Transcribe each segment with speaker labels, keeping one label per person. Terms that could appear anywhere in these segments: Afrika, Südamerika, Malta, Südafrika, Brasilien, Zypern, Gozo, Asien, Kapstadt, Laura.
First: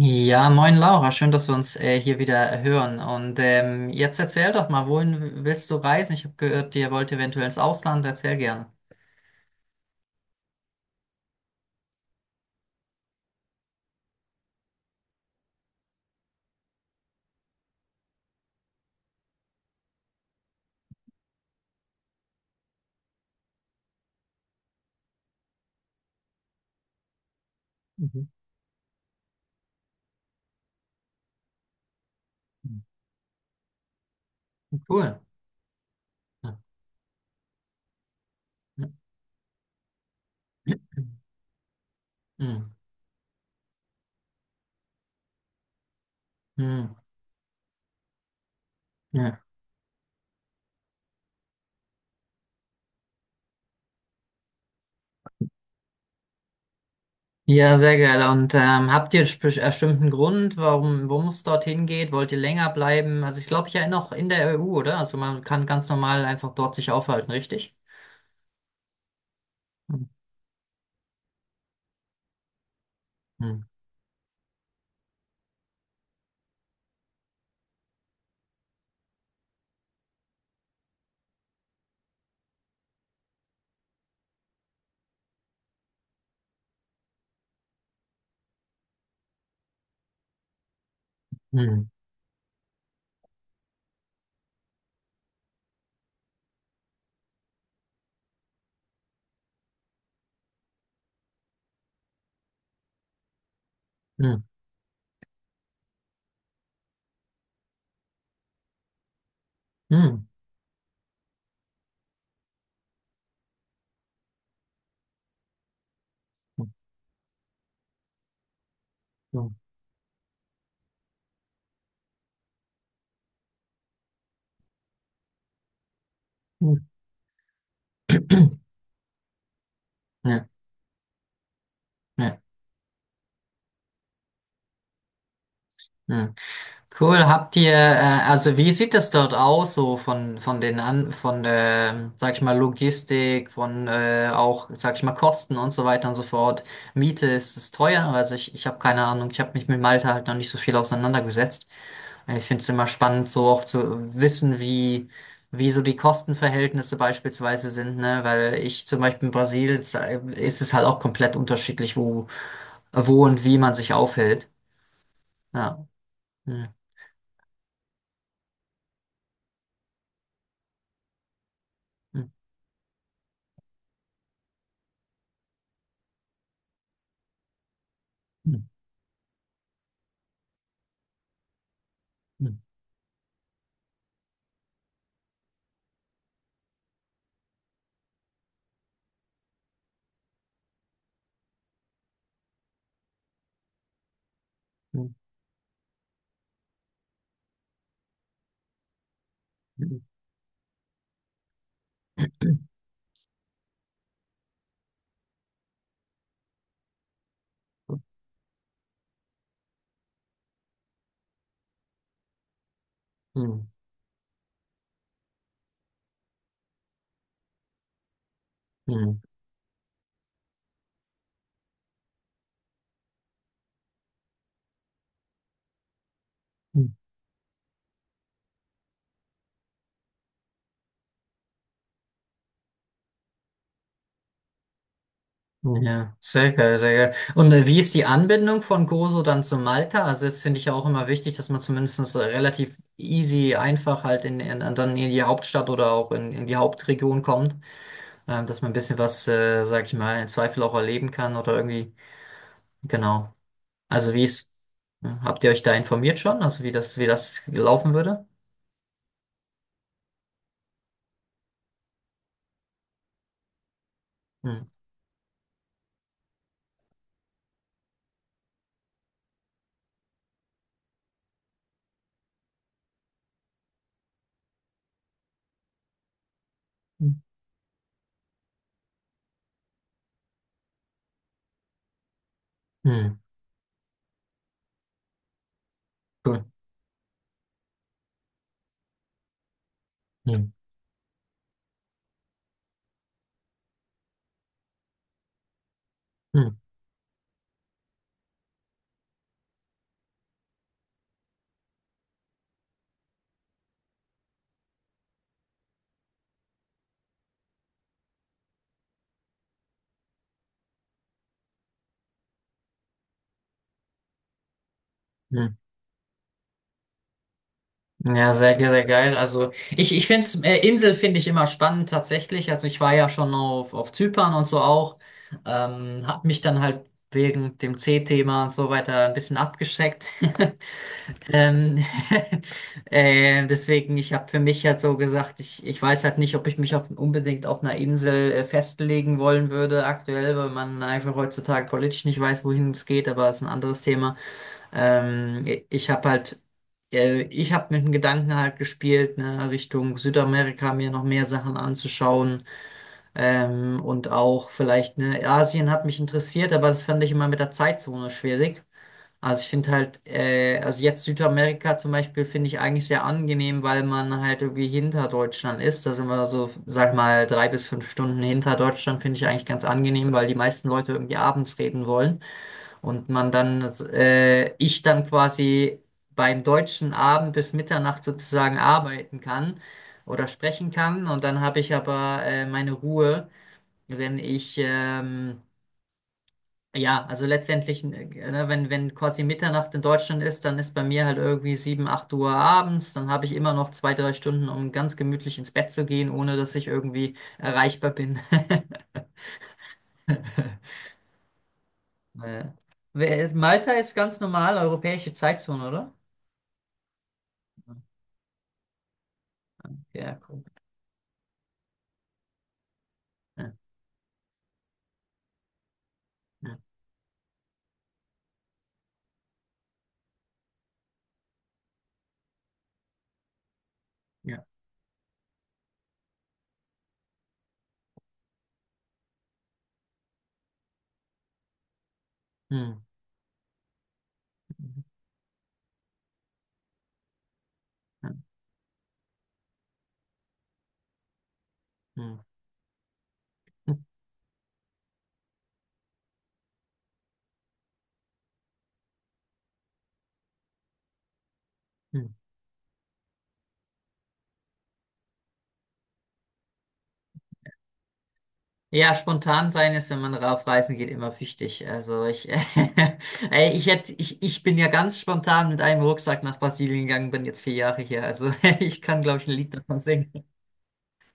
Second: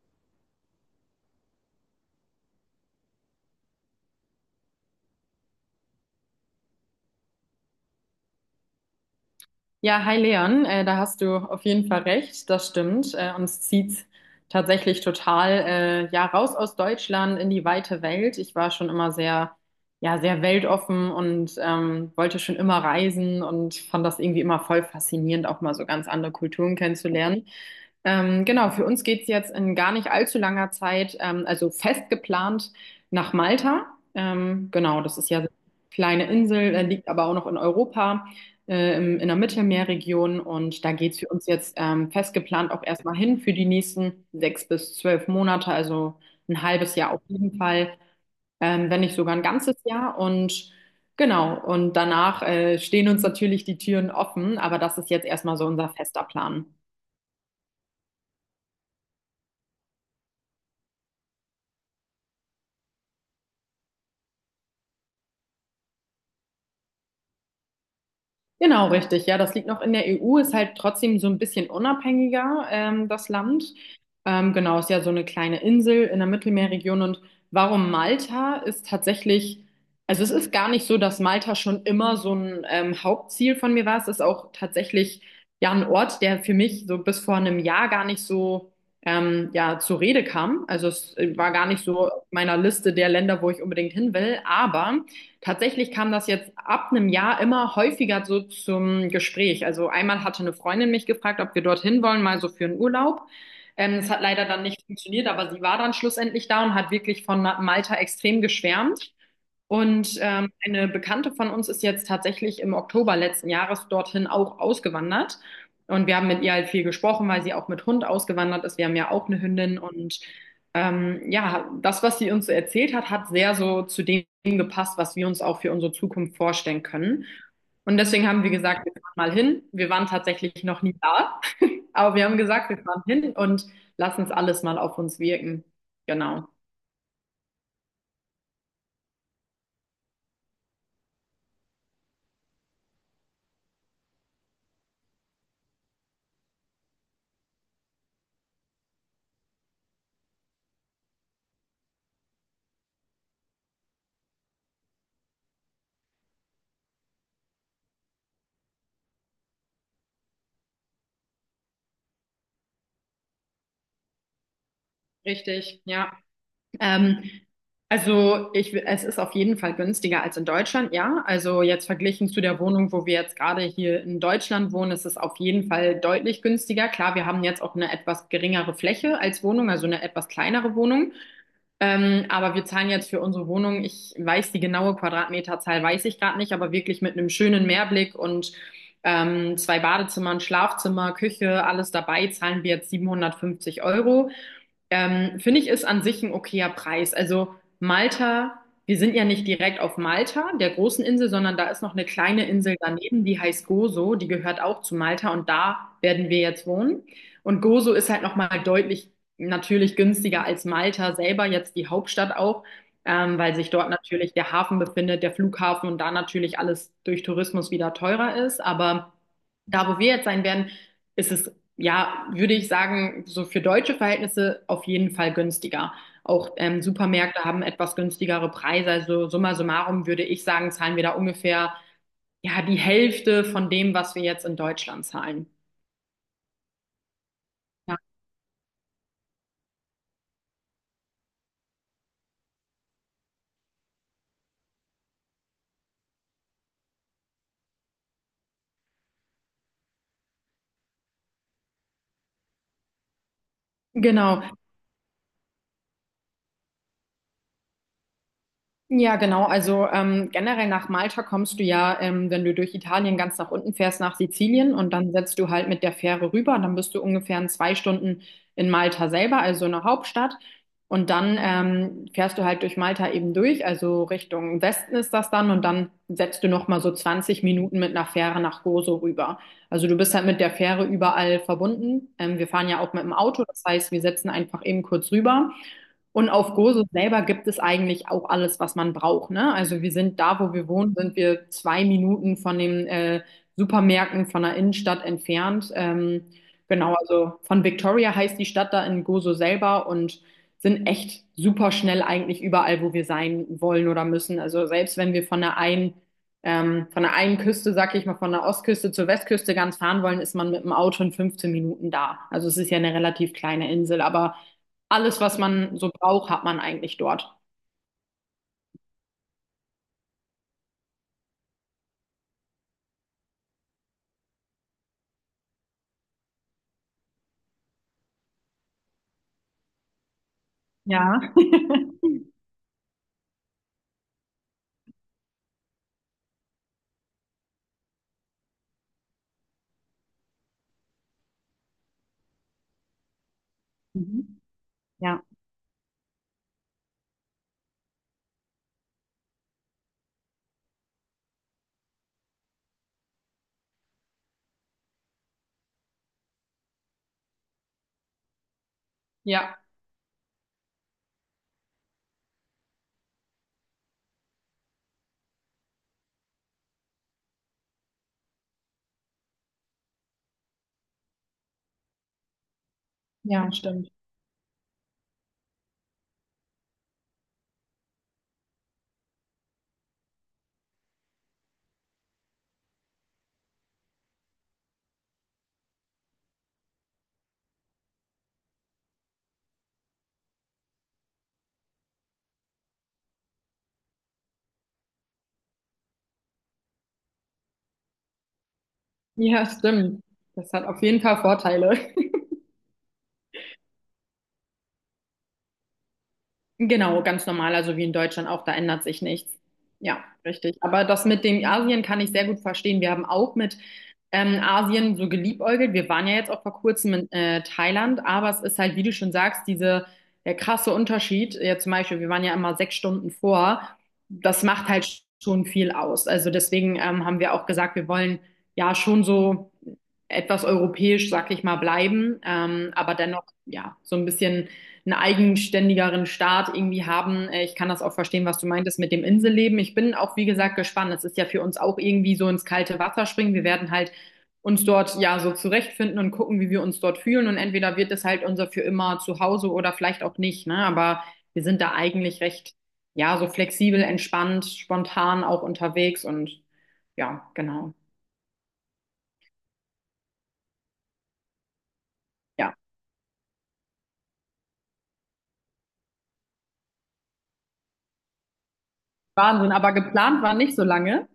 Speaker 1: Ja, moin Laura, schön, dass wir uns hier wieder hören. Und jetzt erzähl doch mal, wohin willst du reisen? Ich habe gehört, ihr wollt eventuell ins Ausland. Erzähl gerne.
Speaker 2: Ja, hi Leon, da hast du auf jeden Fall recht, das stimmt. Uns zieht's tatsächlich total ja raus aus Deutschland in die weite Welt. Ich war schon immer sehr, ja, sehr weltoffen und wollte schon immer reisen und fand das irgendwie immer voll faszinierend, auch mal so ganz andere Kulturen kennenzulernen.
Speaker 1: Mhm.
Speaker 2: Genau, für uns geht's jetzt in gar nicht allzu langer Zeit, also fest geplant nach Malta. Genau, das
Speaker 1: Cool.
Speaker 2: ist ja so eine kleine Insel, liegt aber auch noch in Europa in der Mittelmeerregion und da geht's für uns jetzt festgeplant
Speaker 1: Mhm.
Speaker 2: auch erstmal hin für die nächsten 6 bis 12 Monate, also ein halbes
Speaker 1: Mhm.
Speaker 2: Jahr auf jeden Fall, wenn nicht sogar
Speaker 1: Ja,
Speaker 2: ein ganzes Jahr, und genau, und danach stehen uns natürlich die Türen offen, aber das ist jetzt erstmal so unser fester Plan.
Speaker 1: ja, sehr geil. Und habt ihr einen bestimmten Grund, warum, worum es dorthin geht? Wollt ihr länger bleiben? Also ich glaube ja noch in der EU, oder? Also man kann ganz normal einfach dort sich aufhalten, richtig?
Speaker 2: Genau, richtig. Ja, das liegt noch in der
Speaker 1: Mhm.
Speaker 2: EU, ist halt trotzdem so ein bisschen unabhängiger, das Land.
Speaker 1: Mhm.
Speaker 2: Genau, ist ja so eine kleine Insel in der Mittelmeerregion. Und warum Malta ist tatsächlich, also es ist gar nicht so, dass Malta schon immer so ein Hauptziel von mir war. Es ist auch tatsächlich ja ein Ort, der für mich so bis vor einem Jahr gar nicht so ja zur Rede kam. Also es war gar nicht
Speaker 1: Mhm.
Speaker 2: so auf meiner Liste der Länder, wo ich unbedingt hin will. Aber tatsächlich kam das jetzt ab einem Jahr immer häufiger so zum Gespräch. Also einmal hatte eine Freundin mich gefragt, ob wir dorthin wollen, mal so für einen Urlaub. Es hat leider dann nicht funktioniert, aber sie war dann schlussendlich da und hat wirklich von Malta extrem geschwärmt. Und
Speaker 1: Mhm.
Speaker 2: eine Bekannte von uns ist jetzt tatsächlich im Oktober letzten Jahres dorthin auch ausgewandert. Und wir haben mit ihr halt viel gesprochen, weil sie auch mit Hund ausgewandert ist. Wir haben ja auch eine Hündin, und ja, das, was sie uns so erzählt hat, hat sehr so zu dem gepasst, was wir uns auch für unsere Zukunft vorstellen
Speaker 1: Mhm.
Speaker 2: können. Und deswegen haben wir gesagt, wir fahren mal hin. Wir waren
Speaker 1: Ja,
Speaker 2: tatsächlich noch nie da, aber wir haben
Speaker 1: ja,
Speaker 2: gesagt, wir fahren hin und lassen es alles mal auf uns wirken.
Speaker 1: ja.
Speaker 2: Genau.
Speaker 1: Cool, also wie sieht das dort aus, so von den an, von der, sag ich mal, Logistik, von auch, sag ich mal, Kosten und so weiter und so fort. Miete, ist es teuer? Also ich habe keine Ahnung, ich habe mich mit Malta halt noch nicht so viel auseinandergesetzt. Ich finde es immer spannend, so auch zu wissen, wie, wie so die Kostenverhältnisse beispielsweise sind, ne? Weil ich zum Beispiel in Brasilien ist es halt auch komplett unterschiedlich, wo, wo und wie man sich aufhält.
Speaker 2: Richtig,
Speaker 1: Ja.
Speaker 2: ja.
Speaker 1: Hm.
Speaker 2: Ähm, also es ist auf jeden Fall günstiger als in Deutschland, ja. Also jetzt
Speaker 1: Hm.
Speaker 2: verglichen zu der Wohnung, wo wir jetzt gerade hier in Deutschland wohnen, ist es auf jeden Fall deutlich günstiger. Klar, wir haben jetzt auch eine etwas
Speaker 1: Hm.
Speaker 2: geringere Fläche als Wohnung, also eine etwas kleinere Wohnung. Aber
Speaker 1: Hm.
Speaker 2: wir zahlen jetzt für unsere Wohnung, ich weiß die genaue Quadratmeterzahl, weiß ich gerade nicht, aber wirklich mit einem schönen Meerblick und zwei Badezimmern, Schlafzimmer, Küche, alles dabei, zahlen wir jetzt 750 Euro.
Speaker 1: Hm,
Speaker 2: Finde ich, ist an sich ein okayer Preis. Also Malta, wir sind ja nicht direkt
Speaker 1: hm,
Speaker 2: auf Malta, der großen Insel, sondern da ist noch eine kleine Insel daneben, die heißt Gozo, die gehört auch zu Malta, und da werden wir jetzt wohnen. Und Gozo ist halt nochmal deutlich natürlich günstiger als Malta selber, jetzt die Hauptstadt auch, weil
Speaker 1: hm,
Speaker 2: sich dort natürlich der Hafen befindet, der Flughafen, und da natürlich alles durch Tourismus wieder teurer ist. Aber da, wo wir jetzt sein werden, ist es ja, würde ich sagen, so für deutsche Verhältnisse auf jeden Fall günstiger. Auch
Speaker 1: hm.
Speaker 2: Supermärkte haben etwas günstigere Preise. Also summa summarum würde ich sagen, zahlen wir da ungefähr ja die Hälfte von dem, was wir jetzt in Deutschland zahlen.
Speaker 1: Ja, sehr geil, sehr geil. Und wie ist
Speaker 2: Ja,
Speaker 1: die Anbindung von Gozo dann zu Malta? Also das finde ich ja auch immer wichtig, dass man zumindest relativ easy, einfach halt in, dann in die Hauptstadt oder auch in die Hauptregion kommt, dass man ein bisschen was, sag ich mal, im Zweifel auch erleben kann oder irgendwie, genau. Also wie
Speaker 2: genau.
Speaker 1: ist, hm, habt ihr euch da informiert schon? Also wie das laufen würde?
Speaker 2: Ja, genau. Also generell nach Malta kommst du ja, wenn du durch Italien ganz nach unten fährst, nach
Speaker 1: Hm.
Speaker 2: Sizilien, und dann setzt du halt mit der Fähre rüber. Dann bist du ungefähr in 2 Stunden in Malta selber, also in der Hauptstadt. Und dann fährst du halt durch Malta eben durch, also Richtung Westen ist das dann. Und dann setzt du nochmal so 20 Minuten mit einer Fähre nach Gozo rüber. Also du bist halt mit der Fähre überall verbunden. Wir fahren ja auch mit dem
Speaker 1: Hm.
Speaker 2: Auto, das heißt, wir setzen einfach eben kurz rüber. Und
Speaker 1: Cool.
Speaker 2: auf Gozo selber gibt es eigentlich auch alles, was man braucht, ne? Also wir sind da,
Speaker 1: Hm.
Speaker 2: wo wir wohnen, sind wir 2 Minuten von den Supermärkten von der Innenstadt entfernt.
Speaker 1: Hm.
Speaker 2: Genau, also von Victoria heißt die Stadt da in Gozo selber, und sind echt super schnell eigentlich überall, wo wir sein wollen oder müssen. Also selbst wenn wir von der einen Küste, sag ich mal, von der Ostküste zur Westküste ganz fahren wollen, ist man mit dem Auto in 15 Minuten da. Also es ist ja eine relativ kleine Insel, aber alles,
Speaker 1: Hm.
Speaker 2: was
Speaker 1: Hm.
Speaker 2: man so braucht, hat man eigentlich dort.
Speaker 1: Ja, sehr geil. Also ich finde es, Insel finde ich immer spannend tatsächlich. Also ich war ja schon auf Zypern und so auch. Hab mich dann halt wegen dem C-Thema und so weiter ein bisschen abgeschreckt.
Speaker 2: Ja.
Speaker 1: Ähm, deswegen, ich habe für mich halt so gesagt, ich weiß halt nicht, ob ich mich auf, unbedingt auf einer Insel festlegen wollen würde aktuell, weil man einfach heutzutage politisch nicht weiß, wohin es geht, aber es ist ein anderes Thema.
Speaker 2: Mhm. Ja.
Speaker 1: Ähm, ich habe halt, Ich habe mit dem Gedanken halt gespielt, ne, Richtung Südamerika mir noch mehr Sachen anzuschauen. Und auch vielleicht, ne, Asien hat mich interessiert, aber das fand ich immer mit der Zeitzone schwierig. Also ich
Speaker 2: Ja,
Speaker 1: finde halt, also jetzt Südamerika zum Beispiel finde ich eigentlich sehr angenehm, weil man halt irgendwie hinter Deutschland ist. Da sind wir so, sag mal, drei bis fünf Stunden hinter Deutschland, finde ich eigentlich ganz angenehm, weil die meisten Leute irgendwie abends reden wollen. Und
Speaker 2: Ja, stimmt.
Speaker 1: ich dann quasi beim deutschen Abend bis Mitternacht sozusagen arbeiten kann oder sprechen kann. Und dann habe ich aber meine Ruhe, wenn ja, also ne, wenn, wenn quasi Mitternacht in Deutschland ist, dann ist bei mir halt irgendwie 7 8 Uhr abends. Dann habe ich immer noch zwei, drei Stunden, um ganz gemütlich ins Bett zu gehen, ohne dass ich irgendwie erreichbar bin.
Speaker 2: ja, stimmt. Das hat auf jeden Fall Vorteile.
Speaker 1: Äh, Malta ist ganz normal europäische Zeitzone, oder?
Speaker 2: Genau, ganz normal, also wie in Deutschland auch, da ändert sich nichts.
Speaker 1: Okay,
Speaker 2: Ja,
Speaker 1: ja, gut.
Speaker 2: richtig. Aber das mit dem Asien kann ich sehr gut verstehen. Wir haben auch
Speaker 1: Ja,
Speaker 2: mit Asien so geliebäugelt. Wir waren ja jetzt auch vor
Speaker 1: ja,
Speaker 2: kurzem in Thailand, aber es ist halt, wie du schon sagst, diese, der krasse Unterschied. Ja, zum Beispiel, wir waren ja immer 6 Stunden vor. Das
Speaker 1: ja.
Speaker 2: macht halt schon viel aus. Also deswegen haben wir auch gesagt, wir wollen ja schon so etwas europäisch, sag ich mal, bleiben,
Speaker 1: Hm.
Speaker 2: aber dennoch, ja, so ein bisschen
Speaker 1: Hm.
Speaker 2: einen eigenständigeren Staat irgendwie haben. Ich kann das auch
Speaker 1: Hm.
Speaker 2: verstehen, was du meintest mit dem Inselleben. Ich bin auch, wie gesagt, gespannt. Es ist ja für uns auch irgendwie
Speaker 1: Hm.
Speaker 2: so ins kalte Wasser springen. Wir werden
Speaker 1: Hm.
Speaker 2: halt uns dort ja so zurechtfinden und gucken, wie wir uns dort fühlen. Und entweder wird es halt unser für immer Zuhause oder vielleicht auch nicht, ne? Aber wir sind da
Speaker 1: Hm.
Speaker 2: eigentlich recht, ja, so flexibel, entspannt, spontan auch unterwegs und ja, genau.
Speaker 1: Ja, spontan sein ist, wenn man auf Reisen geht, immer wichtig. Also ich,
Speaker 2: Ja,
Speaker 1: ey, ich bin ja ganz spontan mit einem Rucksack nach Brasilien gegangen, bin jetzt vier Jahre hier. Also ich kann, glaube ich, ein
Speaker 2: Wahnsinn.
Speaker 1: Lied
Speaker 2: Aber
Speaker 1: davon singen.
Speaker 2: geplant war nicht so lange.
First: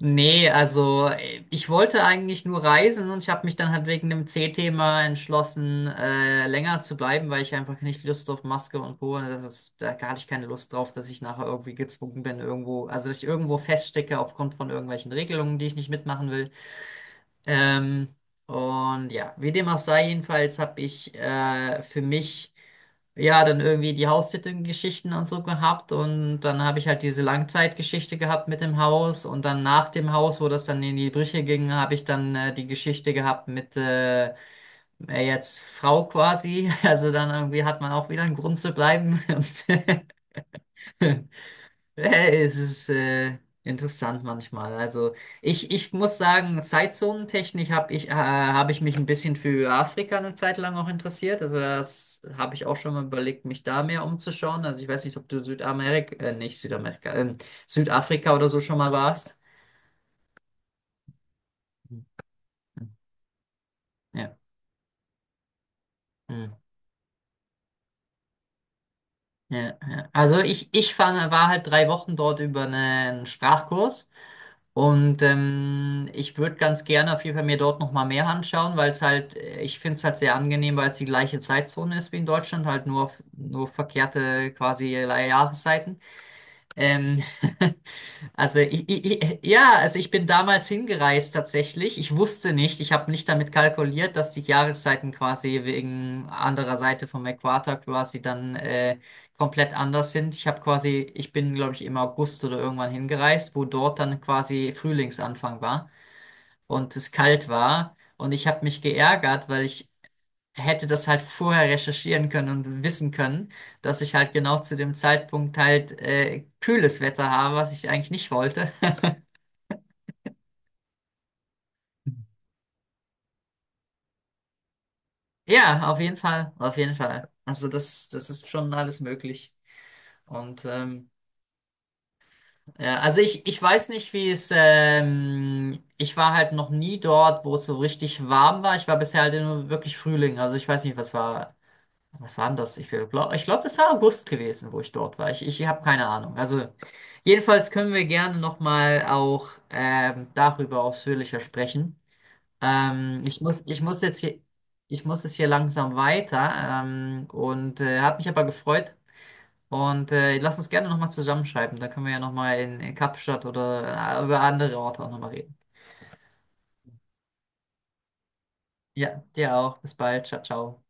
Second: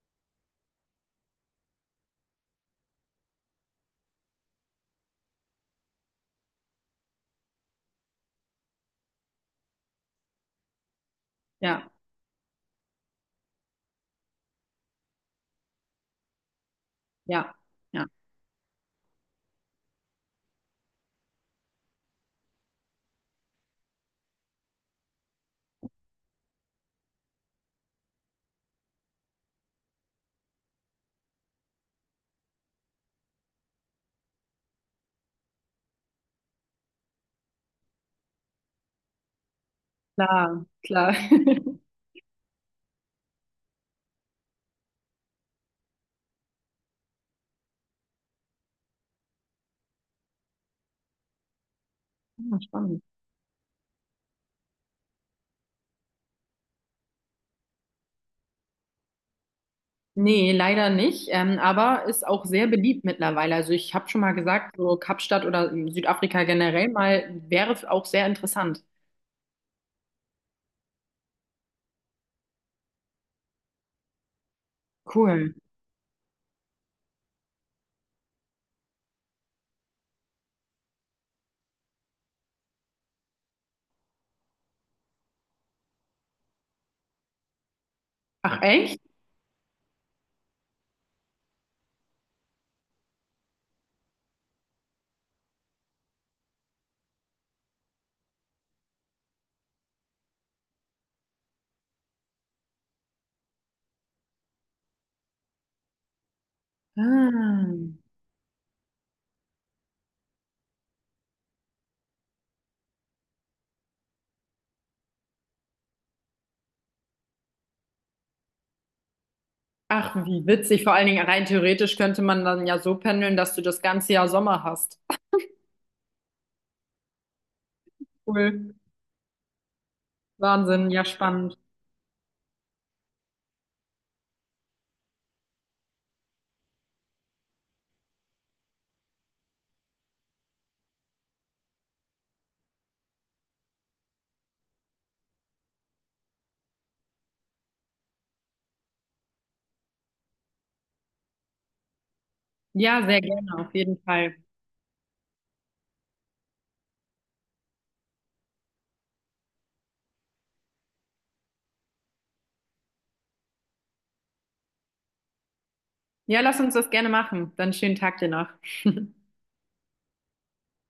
Speaker 1: Nee, also ich wollte eigentlich nur reisen und ich habe mich dann halt wegen dem C-Thema entschlossen, länger zu bleiben, weil ich einfach nicht Lust auf Maske und Co. Das ist, da hatte ich keine Lust drauf, dass ich nachher irgendwie
Speaker 2: Ja,
Speaker 1: gezwungen bin, irgendwo, also dass ich irgendwo feststecke aufgrund von irgendwelchen Regelungen, die ich nicht mitmachen will.
Speaker 2: ja, ja.
Speaker 1: Ähm, und ja, wie dem auch sei, jedenfalls habe ich für mich ja, dann irgendwie die Haustitelgeschichten und so gehabt und dann habe ich halt diese Langzeitgeschichte gehabt mit dem Haus und dann nach dem Haus, wo das dann in die Brüche ging, habe ich dann die Geschichte gehabt mit jetzt Frau quasi. Also dann irgendwie hat man auch wieder einen Grund zu bleiben und
Speaker 2: Klar, klar.
Speaker 1: Es ist interessant manchmal. Also ich muss sagen, Zeitzonentechnik hab ich mich ein bisschen für Afrika eine Zeit lang auch interessiert. Also das habe
Speaker 2: Ja,
Speaker 1: ich auch schon
Speaker 2: spannend.
Speaker 1: mal überlegt, mich da mehr umzuschauen. Also ich weiß nicht, ob du Südamerika, nicht Südamerika, Südafrika oder so schon mal warst.
Speaker 2: Nee, leider nicht, aber
Speaker 1: Mhm.
Speaker 2: ist auch sehr beliebt mittlerweile. Also ich habe schon mal
Speaker 1: Ja.
Speaker 2: gesagt, so Kapstadt oder Südafrika
Speaker 1: Mhm.
Speaker 2: generell mal wäre auch sehr interessant.
Speaker 1: Ja, ja. Also ich fand, war halt drei Wochen dort über einen Sprachkurs. Und
Speaker 2: Cool.
Speaker 1: ich würde ganz gerne auf jeden Fall mir dort nochmal mehr anschauen, weil es halt, ich finde es halt sehr angenehm, weil es die gleiche Zeitzone ist wie in Deutschland, nur verkehrte quasi Jahreszeiten. Ähm,
Speaker 2: Ach echt?
Speaker 1: ja, also ich bin damals hingereist tatsächlich. Ich wusste nicht, ich habe nicht damit kalkuliert, dass die Jahreszeiten quasi wegen anderer Seite vom Äquator quasi dann komplett anders sind. Ich habe quasi, ich bin glaube ich im August oder irgendwann hingereist, wo dort dann quasi Frühlingsanfang war und es kalt
Speaker 2: Ah.
Speaker 1: war. Und ich habe mich geärgert, weil ich hätte das halt vorher recherchieren können und wissen können, dass ich halt genau zu dem Zeitpunkt halt kühles Wetter habe, was ich eigentlich nicht wollte.
Speaker 2: Ach, wie witzig. Vor allen Dingen rein theoretisch könnte man dann ja so pendeln, dass du das ganze Jahr Sommer hast.
Speaker 1: Ja, auf jeden Fall, auf jeden Fall. Also das ist schon
Speaker 2: Cool.
Speaker 1: alles möglich. Und
Speaker 2: Wahnsinn, ja spannend.
Speaker 1: ja, also ich weiß nicht, wie es, ich war halt noch nie dort, wo es so richtig warm war. Ich war bisher halt nur wirklich Frühling. Also ich weiß nicht, was war denn das? Ich glaube, das war August gewesen, wo ich dort war. Ich habe keine Ahnung. Also jedenfalls können wir gerne nochmal auch darüber ausführlicher sprechen.
Speaker 2: Ja, sehr gerne, auf
Speaker 1: Ich
Speaker 2: jeden
Speaker 1: muss jetzt
Speaker 2: Fall.
Speaker 1: hier, ich muss es hier langsam weiter. Hat mich aber gefreut. Und lass uns gerne nochmal zusammenschreiben. Da können wir ja nochmal in Kapstadt oder über andere Orte auch nochmal reden.
Speaker 2: Ja, lass uns das gerne machen. Dann schönen Tag dir noch.
Speaker 1: Ja, dir auch. Bis bald. Ciao, ciao.